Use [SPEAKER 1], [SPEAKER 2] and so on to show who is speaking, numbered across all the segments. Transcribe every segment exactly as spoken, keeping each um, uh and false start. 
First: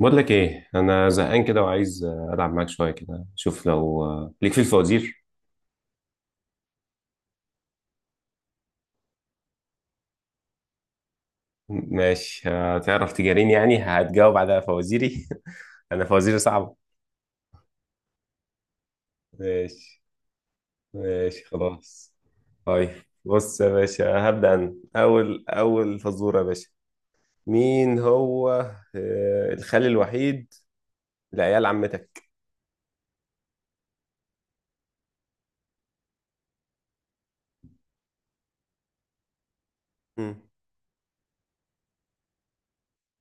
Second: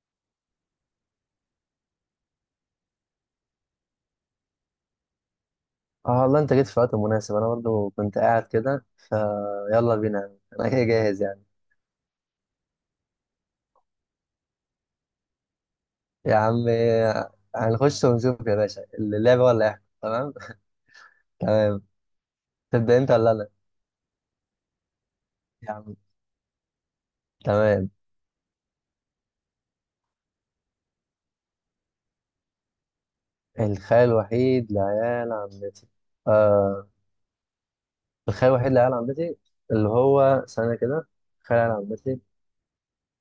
[SPEAKER 1] بقول لك ايه، انا زهقان كده وعايز آه، العب معاك شويه كده. شوف لو آه، ليك في الفوازير.
[SPEAKER 2] اه، والله انت جيت في وقت مناسب. انا برضو كنت قاعد كده فيلا بينا، انا كده جاهز يعني.
[SPEAKER 1] ماشي. هتعرف تجاريني؟ يعني هتجاوب على فوازيري؟ انا
[SPEAKER 2] يا
[SPEAKER 1] فوازيري
[SPEAKER 2] عم
[SPEAKER 1] صعبه.
[SPEAKER 2] إيه، هنخش ونشوف يا باشا، اللعبة ولا احنا
[SPEAKER 1] ماشي
[SPEAKER 2] تمام؟
[SPEAKER 1] ماشي
[SPEAKER 2] تمام.
[SPEAKER 1] خلاص. طيب.
[SPEAKER 2] تبدأ انت ولا انا؟
[SPEAKER 1] بص يا باشا، هبدأ انا اول
[SPEAKER 2] يا عم.
[SPEAKER 1] اول فزوره يا باشا.
[SPEAKER 2] تمام.
[SPEAKER 1] مين هو آه، الخال الوحيد لعيال عمتك؟
[SPEAKER 2] الخال الوحيد لعيال عمتي. آه. الخال الوحيد لعيال عمتي اللي
[SPEAKER 1] مم.
[SPEAKER 2] هو سنة كده. خال عيال عمتي،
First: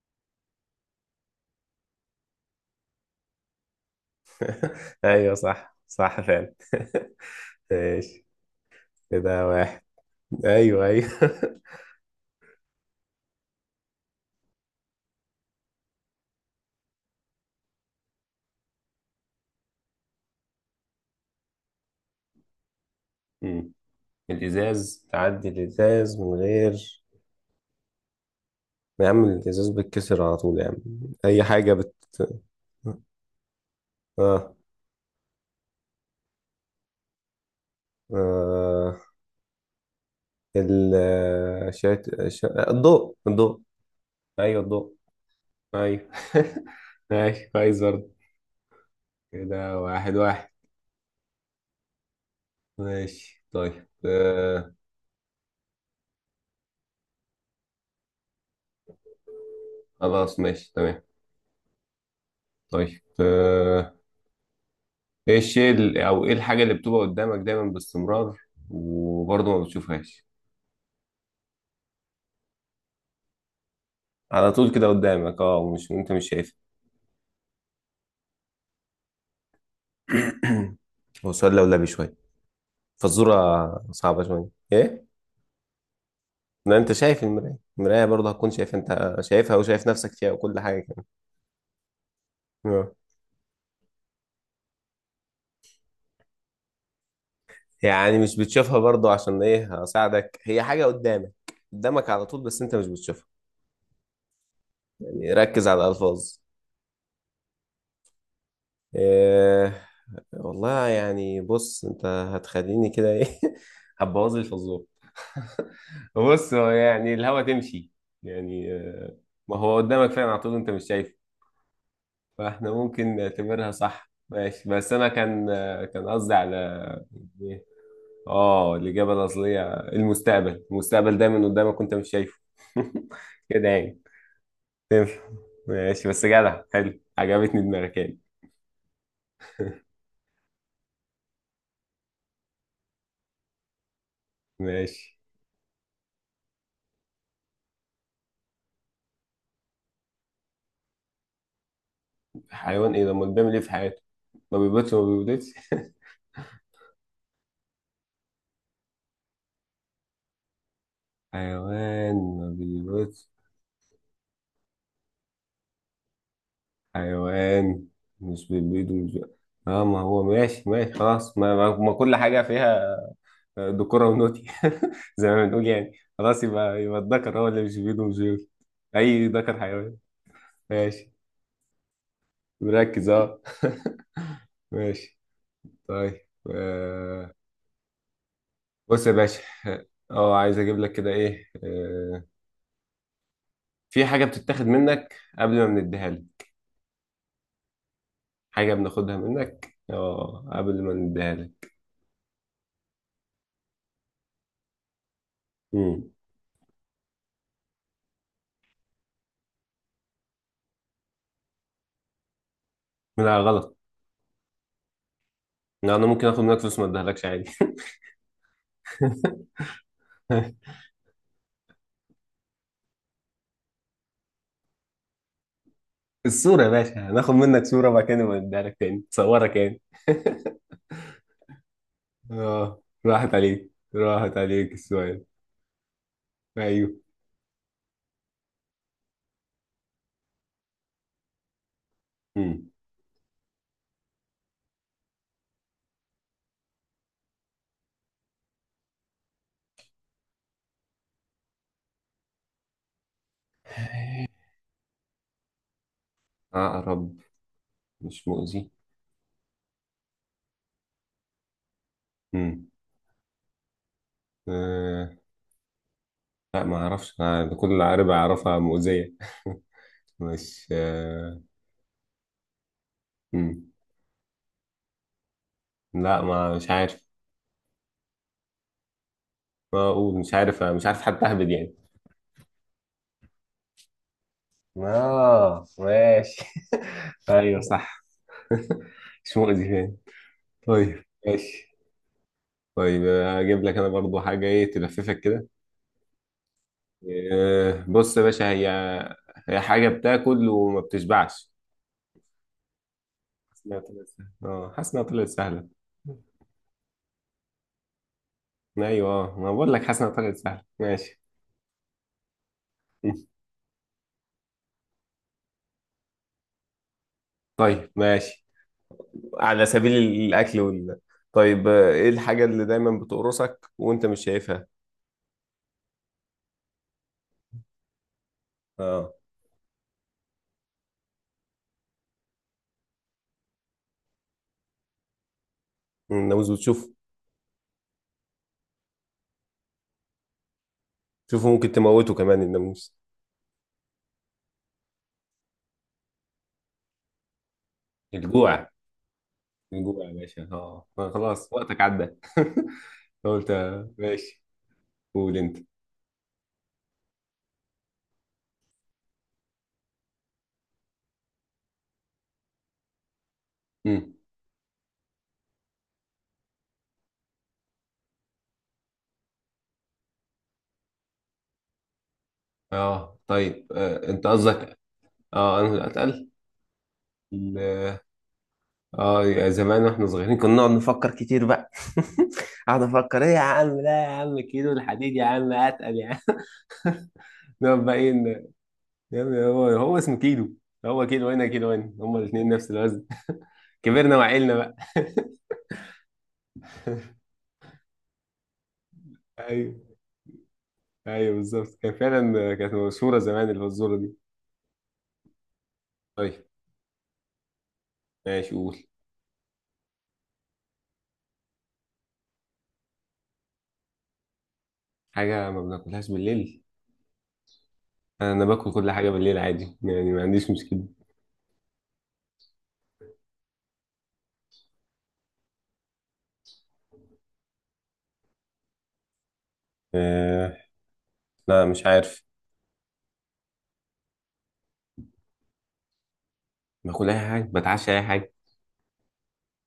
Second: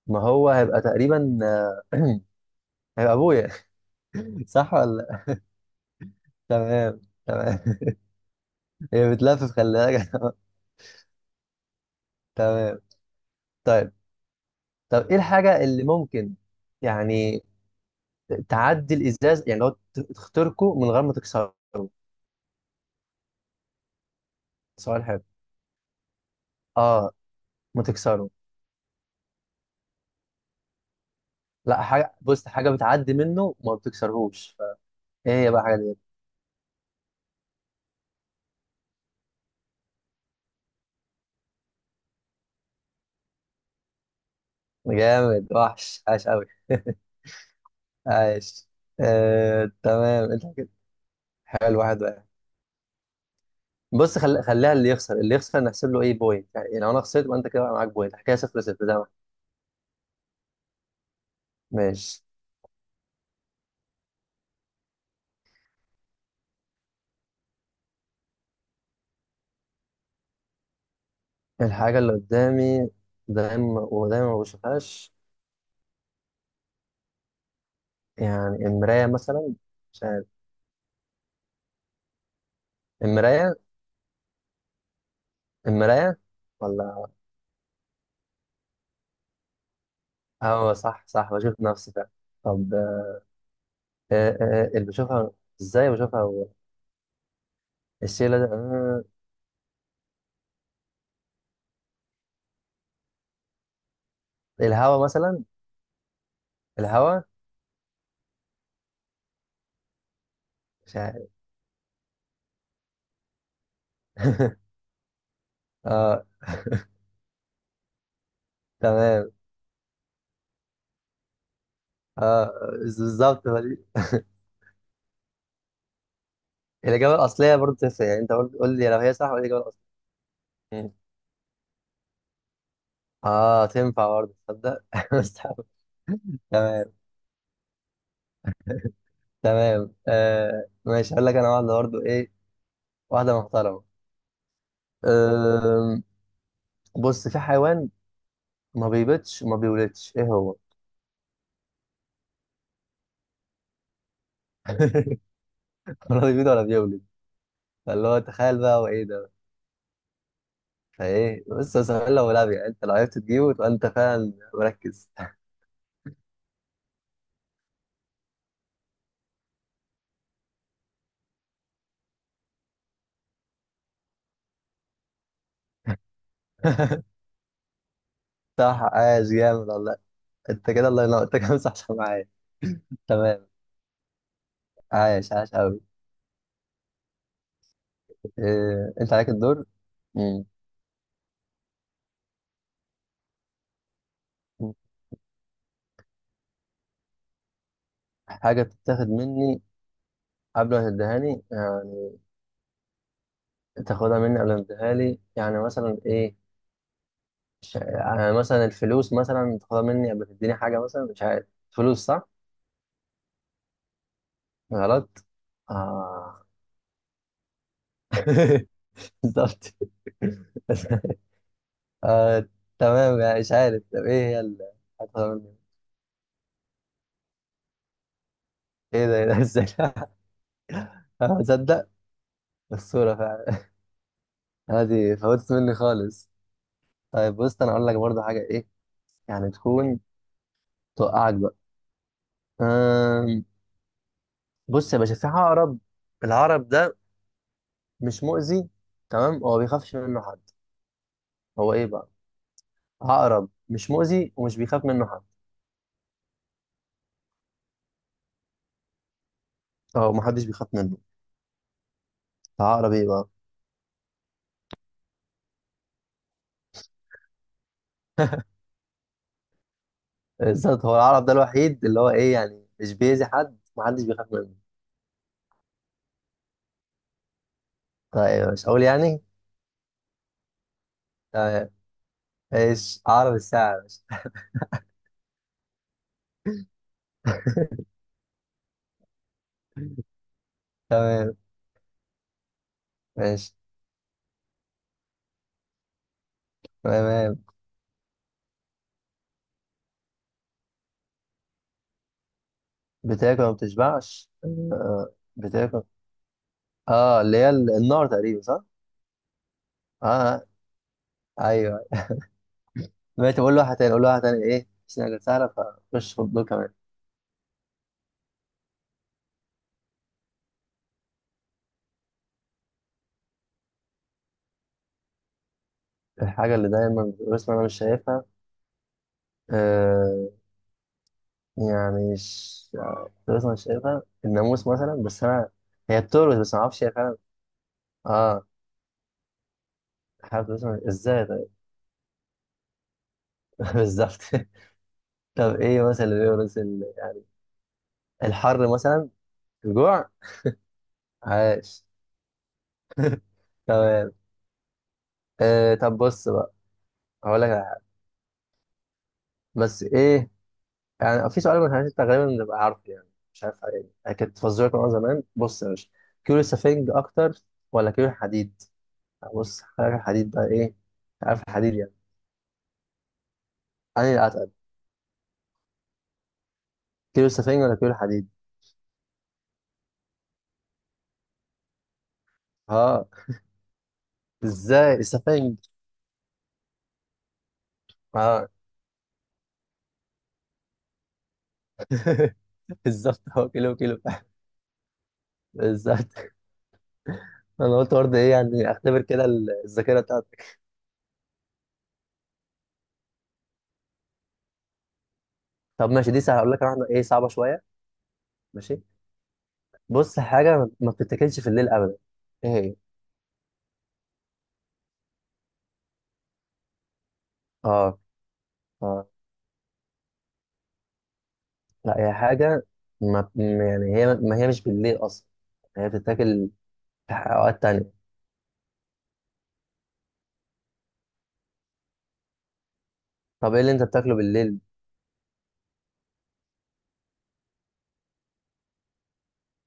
[SPEAKER 2] ما هو هيبقى تقريبا آه، هيبقى ابويا. صح ولا؟
[SPEAKER 1] ايوه صح صح فعلا.
[SPEAKER 2] تمام. تمام.
[SPEAKER 1] ماشي.
[SPEAKER 2] هي
[SPEAKER 1] كده
[SPEAKER 2] بتلفف، خلي
[SPEAKER 1] واحد.
[SPEAKER 2] بالك.
[SPEAKER 1] ايوه ايوه.
[SPEAKER 2] تمام. طيب. طب ايه الحاجة اللي ممكن يعني تعدي الازاز، يعني لو ت- تخترقه من غير ما تكسره؟ سؤال
[SPEAKER 1] الازاز،
[SPEAKER 2] حلو.
[SPEAKER 1] تعدي الازاز من غير.
[SPEAKER 2] اه، ما تكسره.
[SPEAKER 1] يا عم، الازاز بيتكسر على طول يا عم. اي حاجه
[SPEAKER 2] لا،
[SPEAKER 1] بت
[SPEAKER 2] حاجة، بص حاجة بتعدي منه وما
[SPEAKER 1] اه،
[SPEAKER 2] بتكسرهوش. ايه هي بقى الحاجة دي؟
[SPEAKER 1] آه. ال شات... شا... الضوء الضوء. ايوه الضوء.
[SPEAKER 2] جامد وحش.
[SPEAKER 1] ايوه.
[SPEAKER 2] عاش قوي.
[SPEAKER 1] ماشي كويس برضه.
[SPEAKER 2] عاش. آه،
[SPEAKER 1] كده واحد
[SPEAKER 2] تمام انت
[SPEAKER 1] واحد.
[SPEAKER 2] كده. حلو. واحد واحد.
[SPEAKER 1] ماشي طيب
[SPEAKER 2] بص خل... خليها،
[SPEAKER 1] آه،
[SPEAKER 2] اللي يخسر اللي يخسر نحسب له ايه بوينت. يعني لو انا خسرت يبقى انت كده بقى معاك بوينت. حكايه صفر صفر زي ما احنا.
[SPEAKER 1] خلاص ماشي تمام.
[SPEAKER 2] ماشي.
[SPEAKER 1] طيب آه، ايه الشيء ال- او ايه الحاجة اللي بتبقى قدامك دايما باستمرار؟ وبرضه ما بتشوفهاش.
[SPEAKER 2] الحاجه اللي قدامي دايما ودايما ما
[SPEAKER 1] على طول كده
[SPEAKER 2] بشوفهاش.
[SPEAKER 1] قدامك، اه مش انت مش شايفها.
[SPEAKER 2] يعني المراية مثلا، مش عارف.
[SPEAKER 1] هو سؤال لولبي شوية، فالصورة
[SPEAKER 2] المراية.
[SPEAKER 1] صعبة شوية. ايه؟
[SPEAKER 2] المراية
[SPEAKER 1] ما انت
[SPEAKER 2] ولا.
[SPEAKER 1] شايف المراية. المراية برضه هتكون شايف، انت شايفها وشايف نفسك فيها وكل
[SPEAKER 2] اه،
[SPEAKER 1] حاجة
[SPEAKER 2] صح
[SPEAKER 1] كمان.
[SPEAKER 2] صح، بشوف نفسي فعلا. طب
[SPEAKER 1] آه.
[SPEAKER 2] آه آه اللي بشوفها، ازاي بشوفها هو؟
[SPEAKER 1] يعني مش
[SPEAKER 2] الشيلة ده،
[SPEAKER 1] بتشوفها
[SPEAKER 2] آه
[SPEAKER 1] برضه، عشان ايه هساعدك، هي حاجة قدامك، قدامك على طول بس انت مش بتشوفها.
[SPEAKER 2] الهوا
[SPEAKER 1] يعني
[SPEAKER 2] مثلا.
[SPEAKER 1] ركز على الألفاظ.
[SPEAKER 2] الهوا.
[SPEAKER 1] إيه؟ والله
[SPEAKER 2] مش عارف.
[SPEAKER 1] يعني، بص انت هتخليني كده ايه. هتبوظ لي الفزورة.
[SPEAKER 2] اه،
[SPEAKER 1] بص هو يعني الهوا تمشي، يعني آه،
[SPEAKER 2] تمام.
[SPEAKER 1] ما هو قدامك فعلا على طول، انت مش شايفه.
[SPEAKER 2] اه
[SPEAKER 1] فاحنا ممكن
[SPEAKER 2] بالظبط
[SPEAKER 1] نعتبرها
[SPEAKER 2] فدي-
[SPEAKER 1] صح. ماشي، بس انا كان كان قصدي على.
[SPEAKER 2] الإجابة الأصلية
[SPEAKER 1] إيه؟
[SPEAKER 2] برضه تنفع. يعني أنت قول
[SPEAKER 1] اه،
[SPEAKER 2] قول لي لو
[SPEAKER 1] الاجابه
[SPEAKER 2] هي صح ولا الإجابة
[SPEAKER 1] الاصليه
[SPEAKER 2] الأصلية.
[SPEAKER 1] المستقبل.
[SPEAKER 2] مم.
[SPEAKER 1] المستقبل دايما قدامك وانت مش شايفه.
[SPEAKER 2] اه،
[SPEAKER 1] كده يعني
[SPEAKER 2] تنفع برضه، تصدق.
[SPEAKER 1] تنفع.
[SPEAKER 2] مستحب.
[SPEAKER 1] ماشي، بس جدع،
[SPEAKER 2] تمام.
[SPEAKER 1] حلو عجبتني دماغك يعني.
[SPEAKER 2] تمام، آه ماشي. هقول لك أنا واحدة برضه، إيه واحدة محترمة.
[SPEAKER 1] ماشي.
[SPEAKER 2] بص في حيوان ما بيبيضش وما بيولدش، ايه هو؟
[SPEAKER 1] حيوان ايه ده؟ امال بيعمل ايه في حياته؟ ما بيبيضش، ما بيبيضش.
[SPEAKER 2] ولا بيبيض ولا بيولد. فاللي هو تخيل بقى هو ايه ده. فايه بص سهل، لو
[SPEAKER 1] حيوان ما
[SPEAKER 2] لعب يعني، انت لو عرفت
[SPEAKER 1] بيبيضش.
[SPEAKER 2] تجيبه تبقى انت فعلا مركز.
[SPEAKER 1] حيوان مش بيبيض ومش بي- اه. ما هو ماشي ماشي خلاص. ما, ما ما كل حاجه فيها دكورة ونوتي. زي ما بنقول يعني. خلاص يبقى يبقى الذكر هو اللي مش بيده ومش بيقول.
[SPEAKER 2] صح.
[SPEAKER 1] أي
[SPEAKER 2] عايش
[SPEAKER 1] ذكر
[SPEAKER 2] جامد والله.
[SPEAKER 1] حيوان.
[SPEAKER 2] انت كده الله
[SPEAKER 1] ماشي.
[SPEAKER 2] ينور. انت كده صح صح معايا.
[SPEAKER 1] مركز، أه.
[SPEAKER 2] تمام.
[SPEAKER 1] ماشي
[SPEAKER 2] عايش. عايش قوي.
[SPEAKER 1] طيب آه،
[SPEAKER 2] إيه...
[SPEAKER 1] بص يا
[SPEAKER 2] انت عليك
[SPEAKER 1] باشا،
[SPEAKER 2] الدور.
[SPEAKER 1] أه
[SPEAKER 2] مم.
[SPEAKER 1] عايز أجيب لك كده إيه آه، في حاجة بتتاخد منك قبل ما بنديها لك.
[SPEAKER 2] حاجة
[SPEAKER 1] حاجة
[SPEAKER 2] تتاخد
[SPEAKER 1] بناخدها
[SPEAKER 2] مني
[SPEAKER 1] منك، أه
[SPEAKER 2] قبل
[SPEAKER 1] قبل
[SPEAKER 2] ما
[SPEAKER 1] ما نديها
[SPEAKER 2] تديهاني
[SPEAKER 1] لك.
[SPEAKER 2] يعني. تاخدها مني قبل ما تديها لي، يعني مثلا
[SPEAKER 1] مم.
[SPEAKER 2] ايه. مش- يعني مثلا الفلوس، مثلا تاخدها مني قبل ما تديني حاجة، مثلا مش عارف. فلوس صح؟
[SPEAKER 1] لا غلط.
[SPEAKER 2] غلط؟
[SPEAKER 1] لا، أنا ممكن آخد
[SPEAKER 2] آه.
[SPEAKER 1] منك فلوس ما أديهالكش عادي.
[SPEAKER 2] بالظبط. آه تمام، يعني مش عارف. طب ايه هي اللي هتاخدها مني؟
[SPEAKER 1] الصورة يا باشا. هناخد منك صورة بعد كده نبقى نديها لك تاني،
[SPEAKER 2] ايه ده، ايه ده
[SPEAKER 1] تصورك
[SPEAKER 2] ازاي؟
[SPEAKER 1] يعني.
[SPEAKER 2] تصدق.
[SPEAKER 1] اه
[SPEAKER 2] الصورة
[SPEAKER 1] راحت
[SPEAKER 2] فعلا.
[SPEAKER 1] عليك، راحت عليك
[SPEAKER 2] هذه
[SPEAKER 1] السؤال.
[SPEAKER 2] فوتت مني خالص.
[SPEAKER 1] ايوه.
[SPEAKER 2] طيب، بص انا اقول لك برضه حاجة، ايه يعني تكون توقعك بقى.
[SPEAKER 1] امم.
[SPEAKER 2] آم، بص يا باشا في عقرب. العقرب ده مش مؤذي، تمام، هو بيخافش منه حد. هو ايه بقى؟ عقرب مش مؤذي ومش بيخاف منه حد.
[SPEAKER 1] عقرب مش مؤذي.
[SPEAKER 2] اه، محدش بيخاف منه.
[SPEAKER 1] امم.
[SPEAKER 2] عقرب ايه بقى؟
[SPEAKER 1] آه. لا، ما اعرفش أنا، ده كل عقرب اعرفها مؤذية. مش،
[SPEAKER 2] بالظبط، هو العقرب ده
[SPEAKER 1] آه.
[SPEAKER 2] الوحيد اللي هو ايه يعني مش بيأذي حد،
[SPEAKER 1] مم.
[SPEAKER 2] محدش بيخاف منه.
[SPEAKER 1] لا، ما مش عارف.
[SPEAKER 2] طيب مش هقول يعني.
[SPEAKER 1] ما اقول مش عارف، مش عارف حتى اهبد
[SPEAKER 2] تمام.
[SPEAKER 1] يعني.
[SPEAKER 2] ايش عقرب الساعة يا باشا.
[SPEAKER 1] اه ماشي. ايوه صح. مش مؤذي يعني. طيب
[SPEAKER 2] تمام.
[SPEAKER 1] ماشي. طيب
[SPEAKER 2] ماشي.
[SPEAKER 1] اجيب لك انا برضو حاجة ايه تلففك كده.
[SPEAKER 2] تمام.
[SPEAKER 1] إيه، بص يا باشا، هي هي حاجة بتاكل وما بتشبعش.
[SPEAKER 2] بتاكل ما
[SPEAKER 1] حاسس انها طلعت سهلة،
[SPEAKER 2] بتشبعش.
[SPEAKER 1] اه حاسس انها
[SPEAKER 2] آه،
[SPEAKER 1] طلعت سهلة.
[SPEAKER 2] بتاكل. اه اللي هي ال- النار تقريبا، صح؟
[SPEAKER 1] ايوه آه، ما بقول لك، حاسس
[SPEAKER 2] اه،
[SPEAKER 1] انها طلعت
[SPEAKER 2] آه،
[SPEAKER 1] سهلة ماشي.
[SPEAKER 2] ايوه. دلوقتي بقول له واحدة تاني، اقول له واحدة تاني، ايه مش حاجة سهلة. فخش في الدور كمان.
[SPEAKER 1] طيب ماشي. على سبيل الأكل وال طيب آه، ايه الحاجة اللي دايما بتقرصك وانت مش شايفها؟
[SPEAKER 2] الحاجة اللي دايما بس انا مش شايفها.
[SPEAKER 1] اه.
[SPEAKER 2] آه، يعني مش فلوس مش شايفها، الناموس مثلا بس انا، هي بترقص
[SPEAKER 1] الناموس
[SPEAKER 2] بس ما اعرفش
[SPEAKER 1] بتشوفه؟
[SPEAKER 2] هي فعلا. اه، حابب فلوس مش- ازاي طيب.
[SPEAKER 1] شوفه ممكن تموته كمان الناموس.
[SPEAKER 2] بالظبط. طب ايه مثلا اللي بيورث ال- يعني
[SPEAKER 1] الجوع.
[SPEAKER 2] الحر مثلا.
[SPEAKER 1] الجوع
[SPEAKER 2] الجوع.
[SPEAKER 1] يا باشا، اه آه، خلاص وقتك
[SPEAKER 2] عاش.
[SPEAKER 1] عدى. قلت آه،
[SPEAKER 2] تمام.
[SPEAKER 1] ماشي. قول انت.
[SPEAKER 2] آه طب بص بقى، هقول لك على حاجة. بس ايه يعني، في سؤال ما انت غالبا بتبقى عارفه يعني، مش عارف عليه.
[SPEAKER 1] مم.
[SPEAKER 2] انا كنت فزورك من وأنا زمان. بص يا باشا، كيلو سفنج اكتر ولا كيلو حديد؟ بص حاجه الحديد بقى ايه، عارف الحديد يعني.
[SPEAKER 1] اه طيب آه، انت
[SPEAKER 2] انا
[SPEAKER 1] قصدك. اه انا اللي اتقل.
[SPEAKER 2] كيلو سفنج
[SPEAKER 1] ال-
[SPEAKER 2] ولا كيلو حديد.
[SPEAKER 1] اه، يا زمان واحنا صغيرين كنا نقعد نفكر كتير بقى. اقعد
[SPEAKER 2] اه،
[SPEAKER 1] افكر ايه يا عم، لا يا عم، كيلو
[SPEAKER 2] ازاي
[SPEAKER 1] الحديد يا عم
[SPEAKER 2] السفنج.
[SPEAKER 1] اتقل يا عم. نقعد بقى ايه ن-
[SPEAKER 2] اه،
[SPEAKER 1] يا عم، هو هو اسمه كيلو. هو كيلو هنا كيلو هنا، هما الاثنين نفس الوزن.
[SPEAKER 2] بالظبط، هو كيلو كيلو.
[SPEAKER 1] كبرنا وعقلنا بقى.
[SPEAKER 2] بالظبط. انا قلت برضه ايه يعني اختبر كده ال-
[SPEAKER 1] ايوه
[SPEAKER 2] الذاكره بتاعتك.
[SPEAKER 1] ايوه بالظبط، كان فعلا، كانت مشهوره زمان اللي هو الذره دي.
[SPEAKER 2] طب ماشي دي سهله،
[SPEAKER 1] طيب
[SPEAKER 2] هقول لك واحده ايه صعبه شويه.
[SPEAKER 1] ماشي.
[SPEAKER 2] ماشي.
[SPEAKER 1] قول.
[SPEAKER 2] بص حاجه ما ما بتتاكلش في الليل ابدا. ايه هي؟
[SPEAKER 1] حاجه ما بناكلهاش بالليل.
[SPEAKER 2] اه.
[SPEAKER 1] انا باكل كل
[SPEAKER 2] اه.
[SPEAKER 1] حاجه بالليل عادي يعني، ما عنديش مشكله.
[SPEAKER 2] لا، هي حاجه ما م- يعني هي، ما هي مش بالليل اصلا، هي بتتاكل في اوقات تانية.
[SPEAKER 1] آه لا، مش عارف.
[SPEAKER 2] طب ايه اللي انت بتاكله بالليل.
[SPEAKER 1] باكل اي حاجه، بتعشى اي حاجه.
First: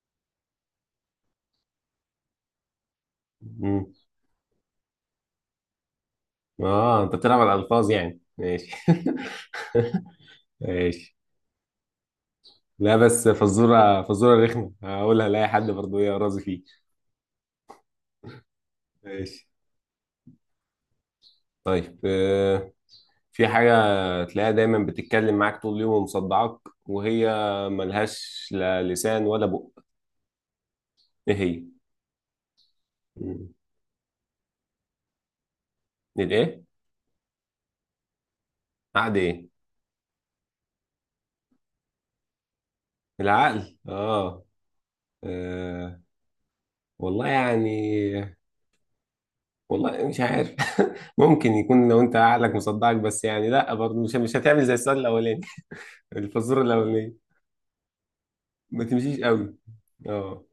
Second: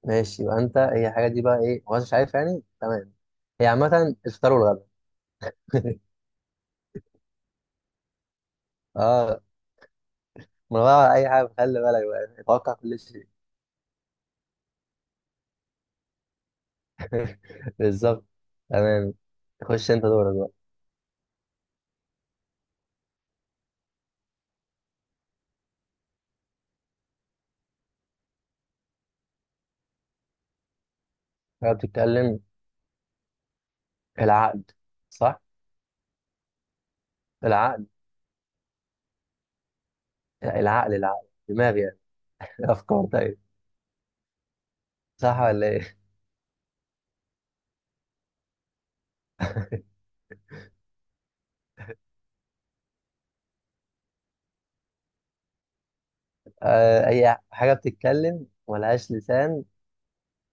[SPEAKER 2] ماشي، يبقى انت هي الحاجه دي بقى ايه، هو أنت مش عارف يعني، تمام. هي
[SPEAKER 1] امم.
[SPEAKER 2] عامه الفطار والغدا.
[SPEAKER 1] اه انت بتلعب على الالفاظ يعني، ماشي.
[SPEAKER 2] اه. من غير على
[SPEAKER 1] ماشي.
[SPEAKER 2] اي حاجه، خلي بالك بقى، اتوقع
[SPEAKER 1] لا،
[SPEAKER 2] كل
[SPEAKER 1] بس
[SPEAKER 2] شيء.
[SPEAKER 1] فزوره فزوره رخمه، هقولها لاي حد برضه ايه راضي فيه.
[SPEAKER 2] بالظبط. تمام.
[SPEAKER 1] ماشي
[SPEAKER 2] خش انت دورك بقى.
[SPEAKER 1] طيب آه، في حاجه تلاقيها دايما بتتكلم معاك طول اليوم ومصدعاك، وهي ملهاش لا لسان ولا بق. ايه هي؟
[SPEAKER 2] انا بتتكلم.
[SPEAKER 1] مم.
[SPEAKER 2] العقد. صح.
[SPEAKER 1] الايه؟
[SPEAKER 2] العقد.
[SPEAKER 1] عقد ايه؟
[SPEAKER 2] العقل. العقل دماغ يعني. افكار. طيب.
[SPEAKER 1] العقل، اه
[SPEAKER 2] صح ولا ايه؟
[SPEAKER 1] آه، والله يعني، والله مش عارف. ممكن يكون لو انت عقلك مصدعك، بس يعني لا برضه، مش مش هتعمل زي السؤال الاولاني. الفزوره
[SPEAKER 2] آه،
[SPEAKER 1] الاولانيه
[SPEAKER 2] اي حاجه بتتكلم
[SPEAKER 1] ما
[SPEAKER 2] ملهاش
[SPEAKER 1] تمشيش قوي.
[SPEAKER 2] لسان
[SPEAKER 1] اه.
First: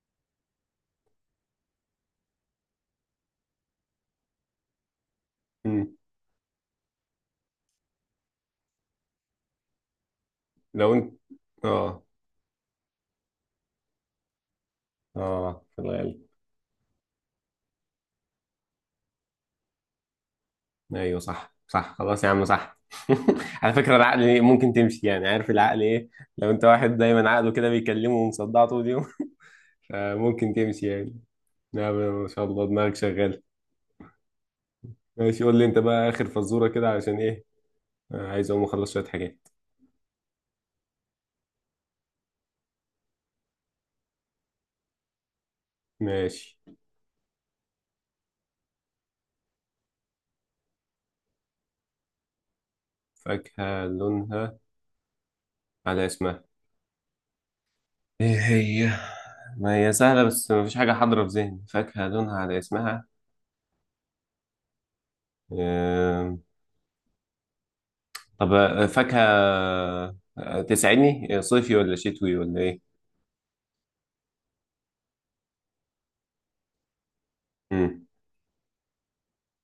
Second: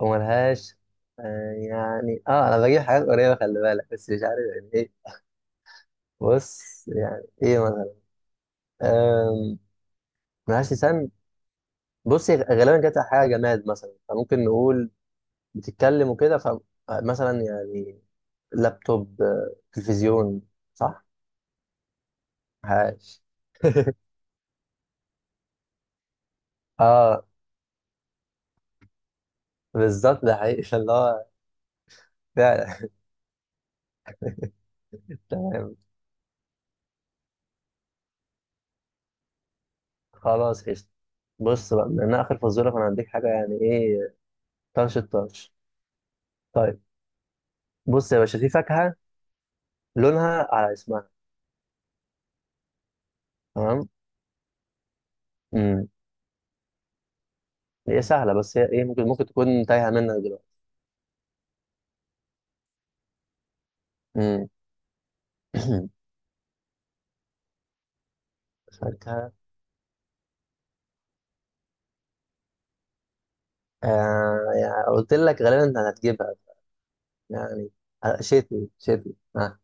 [SPEAKER 2] وملهاش. آه يعني اه، انا بجيب حاجات قريبه، خلي بالك، بس مش عارف يعني ايه.
[SPEAKER 1] امم.
[SPEAKER 2] بص يعني ايه مثلا. آم، ملهاش
[SPEAKER 1] لو
[SPEAKER 2] لسان.
[SPEAKER 1] انت اه
[SPEAKER 2] بص غالبا كانت حاجه جماد مثلا، فممكن نقول
[SPEAKER 1] اه في
[SPEAKER 2] بتتكلم
[SPEAKER 1] الغالب.
[SPEAKER 2] وكده، فمثلا يعني لابتوب، آه، تلفزيون، صح؟
[SPEAKER 1] ايوه صح صح، خلاص يا عم صح.
[SPEAKER 2] عاش.
[SPEAKER 1] على فكره العقل إيه، ممكن تمشي يعني. عارف العقل ايه؟ لو انت واحد
[SPEAKER 2] اه
[SPEAKER 1] دايما عقله كده بيكلمه ومصدع طول اليوم.
[SPEAKER 2] بالظبط ده
[SPEAKER 1] فمممكن
[SPEAKER 2] حقيقي
[SPEAKER 1] تمشي
[SPEAKER 2] اللي
[SPEAKER 1] يعني.
[SPEAKER 2] هو.
[SPEAKER 1] نعم. ما شاء الله
[SPEAKER 2] فعلا.
[SPEAKER 1] دماغك شغاله. ماشي. قول لي
[SPEAKER 2] تمام.
[SPEAKER 1] انت بقى اخر فزوره كده، عشان ايه آه، عايز اقوم اخلص شويه حاجات.
[SPEAKER 2] خلاص قشطة. بص بقى، من اخر فزوره، فانا هديك حاجه يعني ايه طرش الطرش.
[SPEAKER 1] ماشي.
[SPEAKER 2] طيب، بص يا باشا في فاكهه لونها على اسمها.
[SPEAKER 1] فاكهة
[SPEAKER 2] تمام.
[SPEAKER 1] لونها
[SPEAKER 2] امم
[SPEAKER 1] على اسمها.
[SPEAKER 2] هي سهله
[SPEAKER 1] ايه
[SPEAKER 2] بس هي ايه،
[SPEAKER 1] هي؟
[SPEAKER 2] ممكن ممكن تكون
[SPEAKER 1] ما
[SPEAKER 2] تايهه
[SPEAKER 1] هي
[SPEAKER 2] منك
[SPEAKER 1] سهلة، بس
[SPEAKER 2] دلوقتي.
[SPEAKER 1] مفيش حاجة حاضرة في ذهني، فاكهة لونها على اسمها.
[SPEAKER 2] امم
[SPEAKER 1] آم، طب آه، فاكهة
[SPEAKER 2] فاكهه.
[SPEAKER 1] آه، تسعيني آه، صيفي ولا شتوي ولا ايه؟
[SPEAKER 2] آه يعني قلت لك غالبا انت هتجيبها يعني.
[SPEAKER 1] مم.
[SPEAKER 2] آه، شتوي شتوي. آه.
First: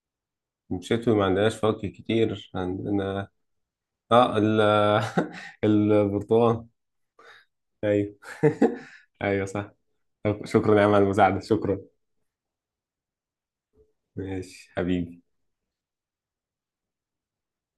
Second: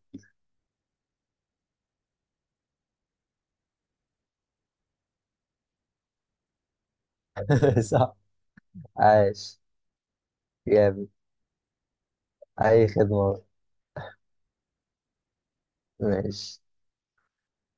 [SPEAKER 1] شتوي، ما عندناش فواكه كتير عندنا. اه ال البرتقال. ايوه.
[SPEAKER 2] صح.
[SPEAKER 1] ايوه
[SPEAKER 2] عاش
[SPEAKER 1] صح. طب شكرا يا عم على
[SPEAKER 2] جامد.
[SPEAKER 1] المساعدة. شكرا.
[SPEAKER 2] أي خدمة.
[SPEAKER 1] ماشي حبيبي.
[SPEAKER 2] ماشي.